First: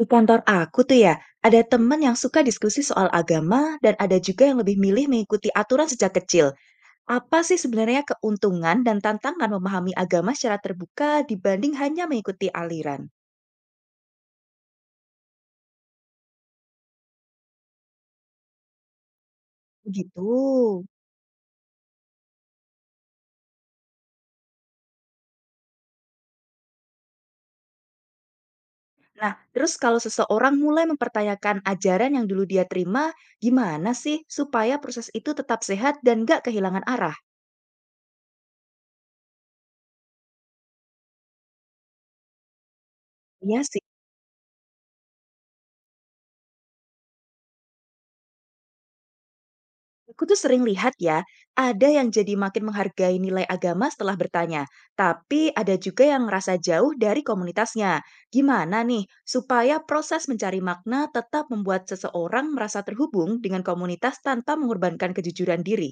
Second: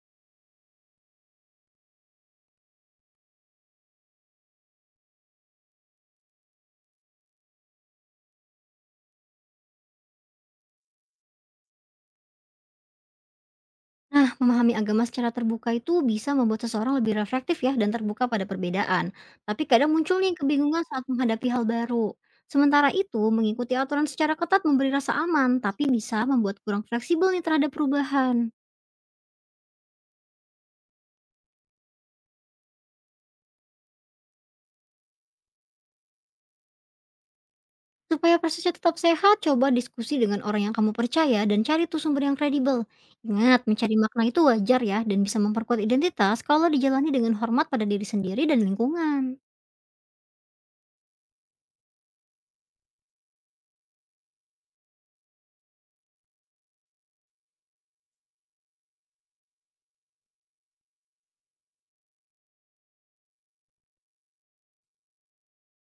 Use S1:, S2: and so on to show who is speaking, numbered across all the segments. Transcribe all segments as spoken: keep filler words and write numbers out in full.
S1: Di kantor aku tuh ya, ada temen yang suka diskusi soal agama dan ada juga yang lebih milih mengikuti aturan sejak kecil. Apa sih sebenarnya keuntungan dan tantangan memahami agama secara terbuka dibanding hanya mengikuti aliran?
S2: Nah, memahami agama secara terbuka itu bisa membuat seseorang lebih reflektif ya dan terbuka pada perbedaan. Tapi kadang muncul
S1: Begitu.
S2: nih kebingungan saat menghadapi hal baru. Sementara itu, mengikuti aturan secara ketat memberi rasa aman, tapi bisa membuat kurang fleksibel nih terhadap perubahan.
S1: Nah, terus kalau seseorang mulai mempertanyakan ajaran yang dulu dia terima, gimana sih supaya proses itu tetap sehat dan nggak kehilangan arah?
S2: Supaya prosesnya tetap sehat, coba diskusi dengan orang yang kamu percaya dan cari tuh sumber yang kredibel. Ingat,
S1: Iya.
S2: mencari makna itu wajar ya dan bisa memperkuat identitas kalau dijalani dengan hormat pada diri sendiri dan lingkungan.
S1: Aku tuh sering lihat ya, ada yang jadi makin menghargai nilai agama setelah bertanya, tapi ada juga yang ngerasa jauh dari komunitasnya. Gimana nih supaya proses mencari makna tetap membuat seseorang merasa terhubung dengan komunitas tanpa mengorbankan kejujuran diri?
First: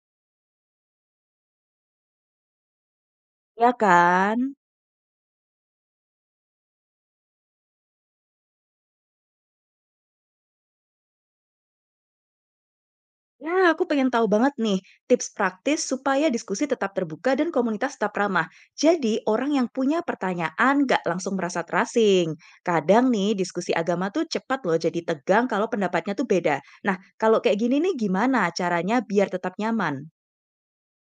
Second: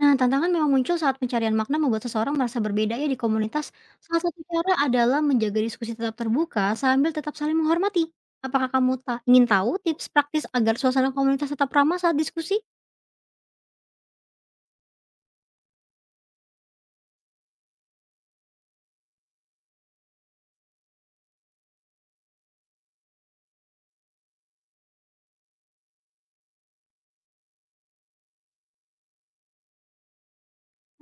S2: Nah, tantangan memang muncul saat pencarian makna membuat seseorang merasa berbeda ya di
S1: Ya
S2: komunitas. Salah satu
S1: kan?
S2: cara adalah menjaga diskusi tetap terbuka sambil tetap saling menghormati. Apakah kamu ta- ingin tahu tips praktis agar suasana komunitas tetap ramah saat diskusi?
S1: Nah, aku pengen tahu banget nih tips praktis supaya diskusi tetap terbuka dan komunitas tetap ramah. Jadi, orang yang punya pertanyaan nggak langsung merasa terasing. Kadang nih, diskusi agama tuh cepat loh jadi tegang kalau pendapatnya tuh beda. Nah, kalau kayak gini nih gimana caranya biar tetap nyaman?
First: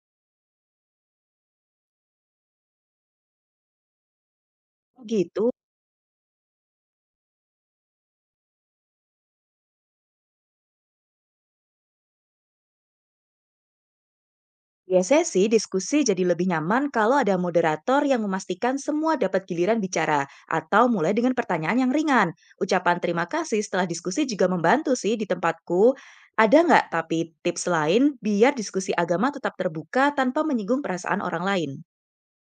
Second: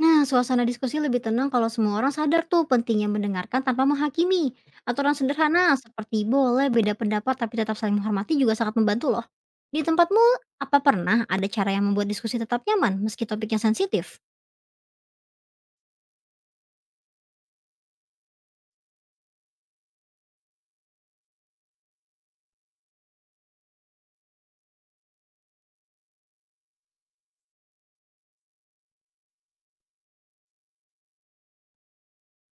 S2: Nah, suasana diskusi lebih tenang kalau semua orang sadar tuh pentingnya mendengarkan tanpa menghakimi. Aturan
S1: Gitu.
S2: sederhana seperti boleh beda pendapat tapi tetap saling menghormati juga sangat membantu loh. Di tempatmu, apa pernah ada cara yang membuat diskusi tetap nyaman meski topiknya sensitif?
S1: Biasanya sih diskusi jadi lebih nyaman kalau ada moderator yang memastikan semua dapat giliran bicara atau mulai dengan pertanyaan yang ringan. Ucapan terima kasih setelah diskusi juga membantu sih di tempatku. Ada nggak tapi tips lain biar diskusi agama tetap terbuka tanpa menyinggung perasaan orang lain?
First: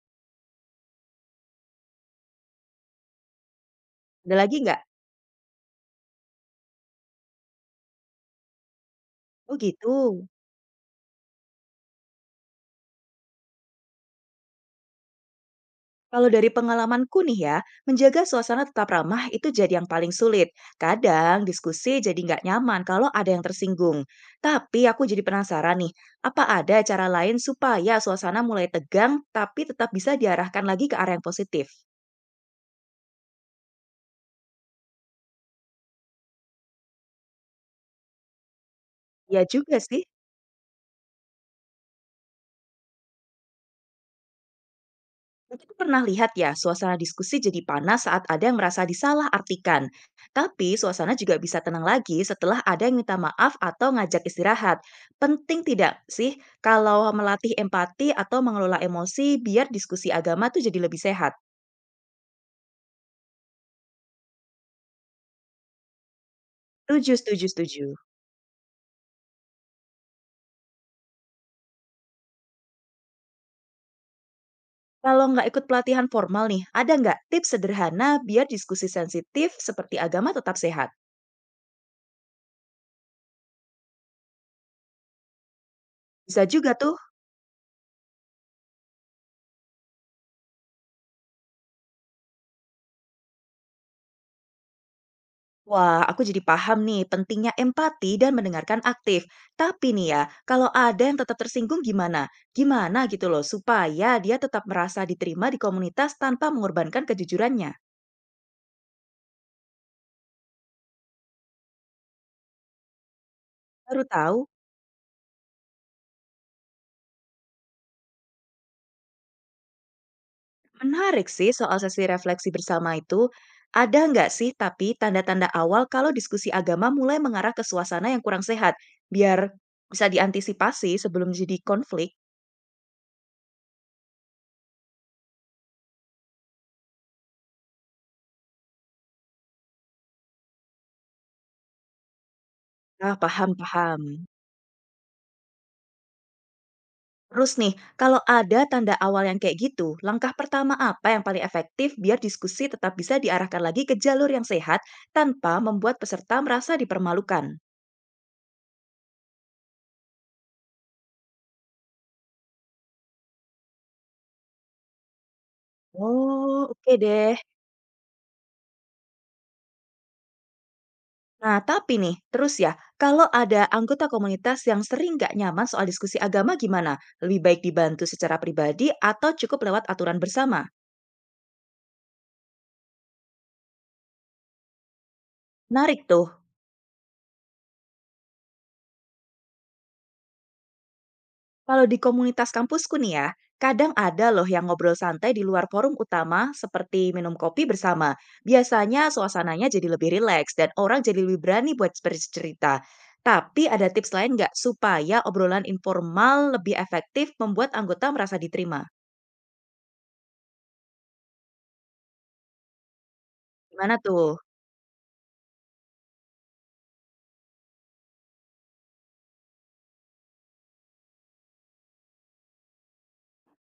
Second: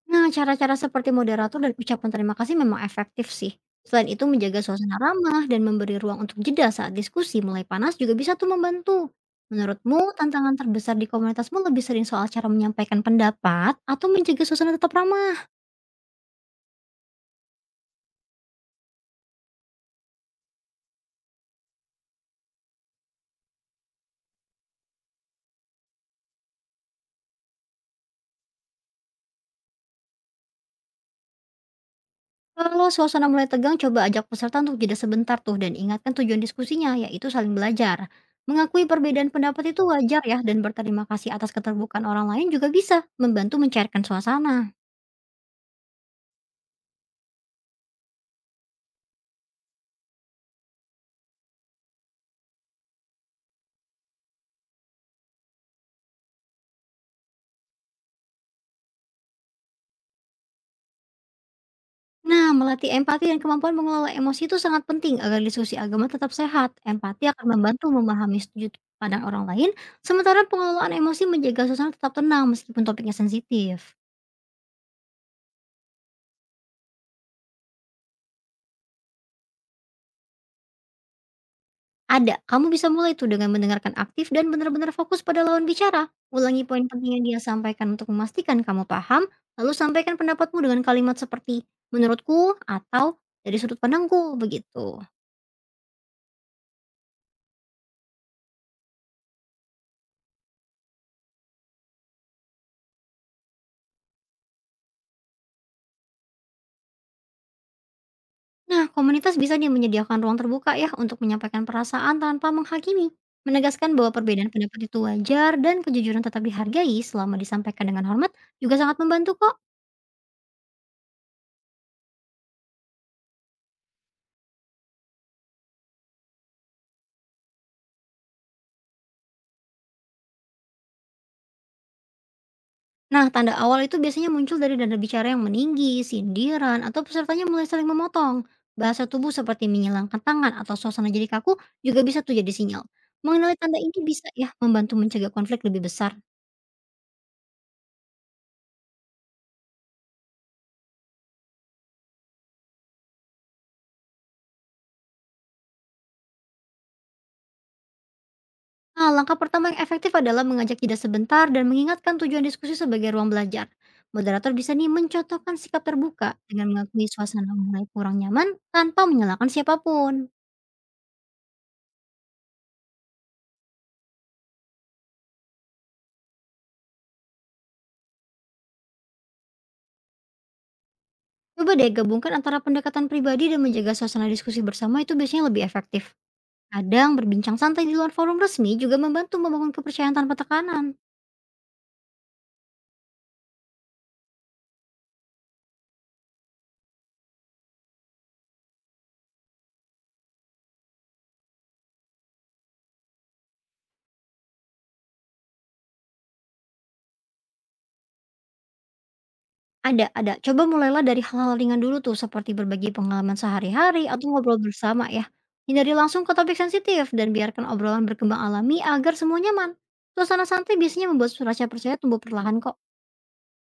S2: Nah, cara-cara seperti moderator dan ucapan terima kasih memang efektif sih. Selain itu,
S1: Ada lagi
S2: menjaga
S1: nggak?
S2: suasana ramah dan memberi ruang untuk jeda saat diskusi mulai panas juga bisa tuh membantu.
S1: Oh
S2: Menurutmu,
S1: gitu.
S2: tantangan terbesar di komunitasmu lebih sering soal cara menyampaikan pendapat atau menjaga suasana tetap ramah?
S1: Kalau dari pengalamanku nih ya, menjaga suasana tetap ramah itu jadi yang paling sulit. Kadang diskusi jadi nggak nyaman kalau ada yang tersinggung. Tapi aku jadi penasaran nih, apa ada cara lain supaya suasana mulai tegang tapi tetap bisa diarahkan lagi ke arah yang positif?
S2: Kalau suasana mulai tegang, coba ajak peserta untuk jeda sebentar tuh dan ingatkan tujuan diskusinya, yaitu saling belajar. Mengakui perbedaan
S1: Ya
S2: pendapat
S1: juga
S2: itu
S1: sih.
S2: wajar ya dan berterima kasih atas keterbukaan orang lain juga bisa membantu mencairkan suasana.
S1: Aku pernah lihat ya, suasana diskusi jadi panas saat ada yang merasa disalahartikan. Tapi suasana juga bisa tenang lagi setelah ada yang minta maaf atau ngajak istirahat. Penting tidak sih kalau melatih empati atau mengelola emosi biar diskusi agama tuh jadi lebih sehat?
S2: Nah, melatih empati dan kemampuan mengelola emosi itu sangat penting agar diskusi agama tetap sehat.
S1: Setuju,
S2: Empati
S1: setuju,
S2: akan
S1: setuju.
S2: membantu memahami sudut pandang orang lain, sementara pengelolaan emosi menjaga suasana tetap tenang meskipun topiknya sensitif.
S1: Kalau nggak ikut pelatihan formal nih, ada nggak tips sederhana biar diskusi sensitif seperti agama tetap sehat?
S2: Ada, kamu bisa mulai itu dengan mendengarkan aktif dan benar-benar fokus pada lawan bicara.
S1: Bisa
S2: Ulangi
S1: juga
S2: poin
S1: tuh.
S2: penting yang dia sampaikan untuk memastikan kamu paham, lalu sampaikan pendapatmu dengan kalimat seperti menurutku atau dari sudut pandangku begitu.
S1: Wah, aku jadi paham nih pentingnya empati dan mendengarkan aktif. Tapi nih ya, kalau ada yang tetap tersinggung gimana? Gimana gitu loh, supaya dia tetap merasa diterima di komunitas tanpa mengorbankan kejujurannya.
S2: Nah, komunitas bisa dia menyediakan ruang terbuka ya untuk menyampaikan perasaan tanpa menghakimi, menegaskan
S1: Baru
S2: bahwa
S1: tahu,
S2: perbedaan pendapat itu wajar dan kejujuran tetap dihargai selama disampaikan dengan hormat juga sangat membantu kok.
S1: menarik sih soal sesi refleksi bersama itu. Ada nggak sih tapi tanda-tanda awal kalau diskusi agama mulai mengarah ke suasana yang kurang sehat? Biar bisa diantisipasi sebelum jadi konflik.
S2: Nah, tanda awal itu biasanya muncul dari dada bicara yang meninggi, sindiran, atau pesertanya mulai saling memotong. Bahasa tubuh seperti menyilangkan tangan atau suasana jadi kaku juga bisa tuh jadi sinyal.
S1: Ah, paham,
S2: Mengenali tanda ini
S1: paham.
S2: bisa ya membantu mencegah konflik lebih besar.
S1: Terus nih, kalau ada tanda awal yang kayak gitu, langkah pertama apa yang paling efektif biar diskusi tetap bisa diarahkan lagi ke jalur yang sehat tanpa membuat peserta merasa dipermalukan?
S2: Nah, langkah pertama yang efektif adalah mengajak jeda sebentar dan mengingatkan tujuan diskusi sebagai ruang belajar. Moderator bisa nih mencontohkan sikap terbuka dengan
S1: Oh, oke
S2: mengakui
S1: deh.
S2: suasana mulai kurang nyaman tanpa menyalahkan siapapun.
S1: Nah, tapi nih, terus ya, kalau ada anggota komunitas yang sering nggak nyaman soal diskusi agama gimana? Lebih baik dibantu secara pribadi atau cukup lewat aturan bersama?
S2: Coba deh gabungkan antara pendekatan pribadi dan menjaga suasana diskusi bersama itu biasanya lebih
S1: Menarik
S2: efektif.
S1: tuh.
S2: Kadang berbincang santai di luar forum resmi juga membantu membangun kepercayaan tanpa tekanan.
S1: Kalau di komunitas kampusku nih ya, kadang ada loh yang ngobrol santai di luar forum utama seperti minum kopi bersama. Biasanya suasananya jadi lebih rileks dan orang jadi lebih berani buat bercerita. Tapi ada tips lain nggak supaya obrolan informal lebih efektif membuat anggota merasa diterima?
S2: Ada ada. Coba mulailah dari hal-hal ringan dulu tuh, seperti berbagi pengalaman
S1: Gimana
S2: sehari-hari atau
S1: tuh?
S2: ngobrol bersama ya. Hindari langsung ke topik sensitif dan biarkan obrolan berkembang alami agar semua nyaman. Suasana santai biasanya membuat rasa percaya tumbuh perlahan kok.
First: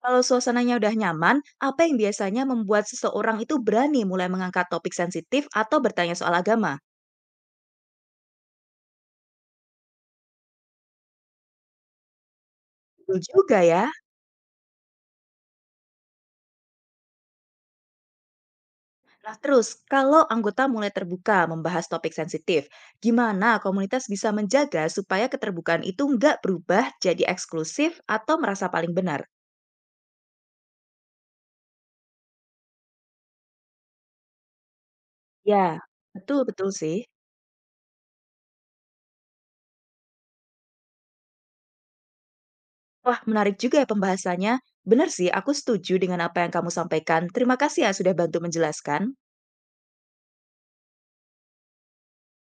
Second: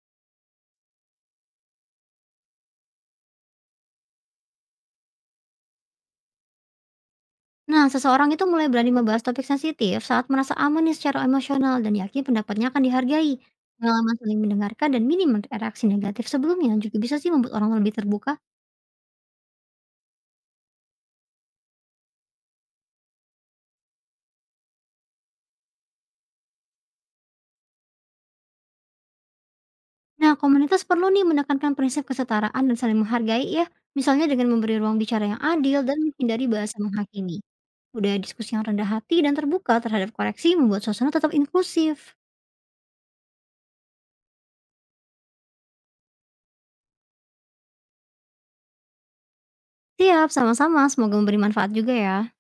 S1: Kalau suasananya udah nyaman, apa yang biasanya membuat seseorang itu berani mulai mengangkat topik sensitif atau bertanya soal agama?
S2: Nah, seseorang itu mulai berani membahas topik sensitif saat merasa aman nih secara emosional dan yakin pendapatnya akan
S1: Betul
S2: dihargai.
S1: juga ya.
S2: Pengalaman saling mendengarkan dan minim reaksi negatif sebelumnya juga bisa sih membuat orang lebih terbuka.
S1: Nah, terus kalau anggota mulai terbuka membahas topik sensitif, gimana komunitas bisa menjaga supaya keterbukaan itu nggak berubah jadi eksklusif atau merasa paling benar?
S2: Nah, komunitas perlu nih menekankan prinsip kesetaraan dan saling menghargai ya, misalnya dengan memberi ruang bicara yang
S1: Ya,
S2: adil dan menghindari
S1: betul-betul
S2: bahasa
S1: sih.
S2: menghakimi. Budaya diskusi yang rendah hati dan terbuka terhadap koreksi membuat suasana tetap inklusif.
S1: Wah, menarik juga ya pembahasannya. Benar sih, aku setuju dengan apa yang kamu sampaikan. Terima kasih ya sudah bantu menjelaskan.
S2: Siap, sama-sama. Semoga memberi manfaat juga ya.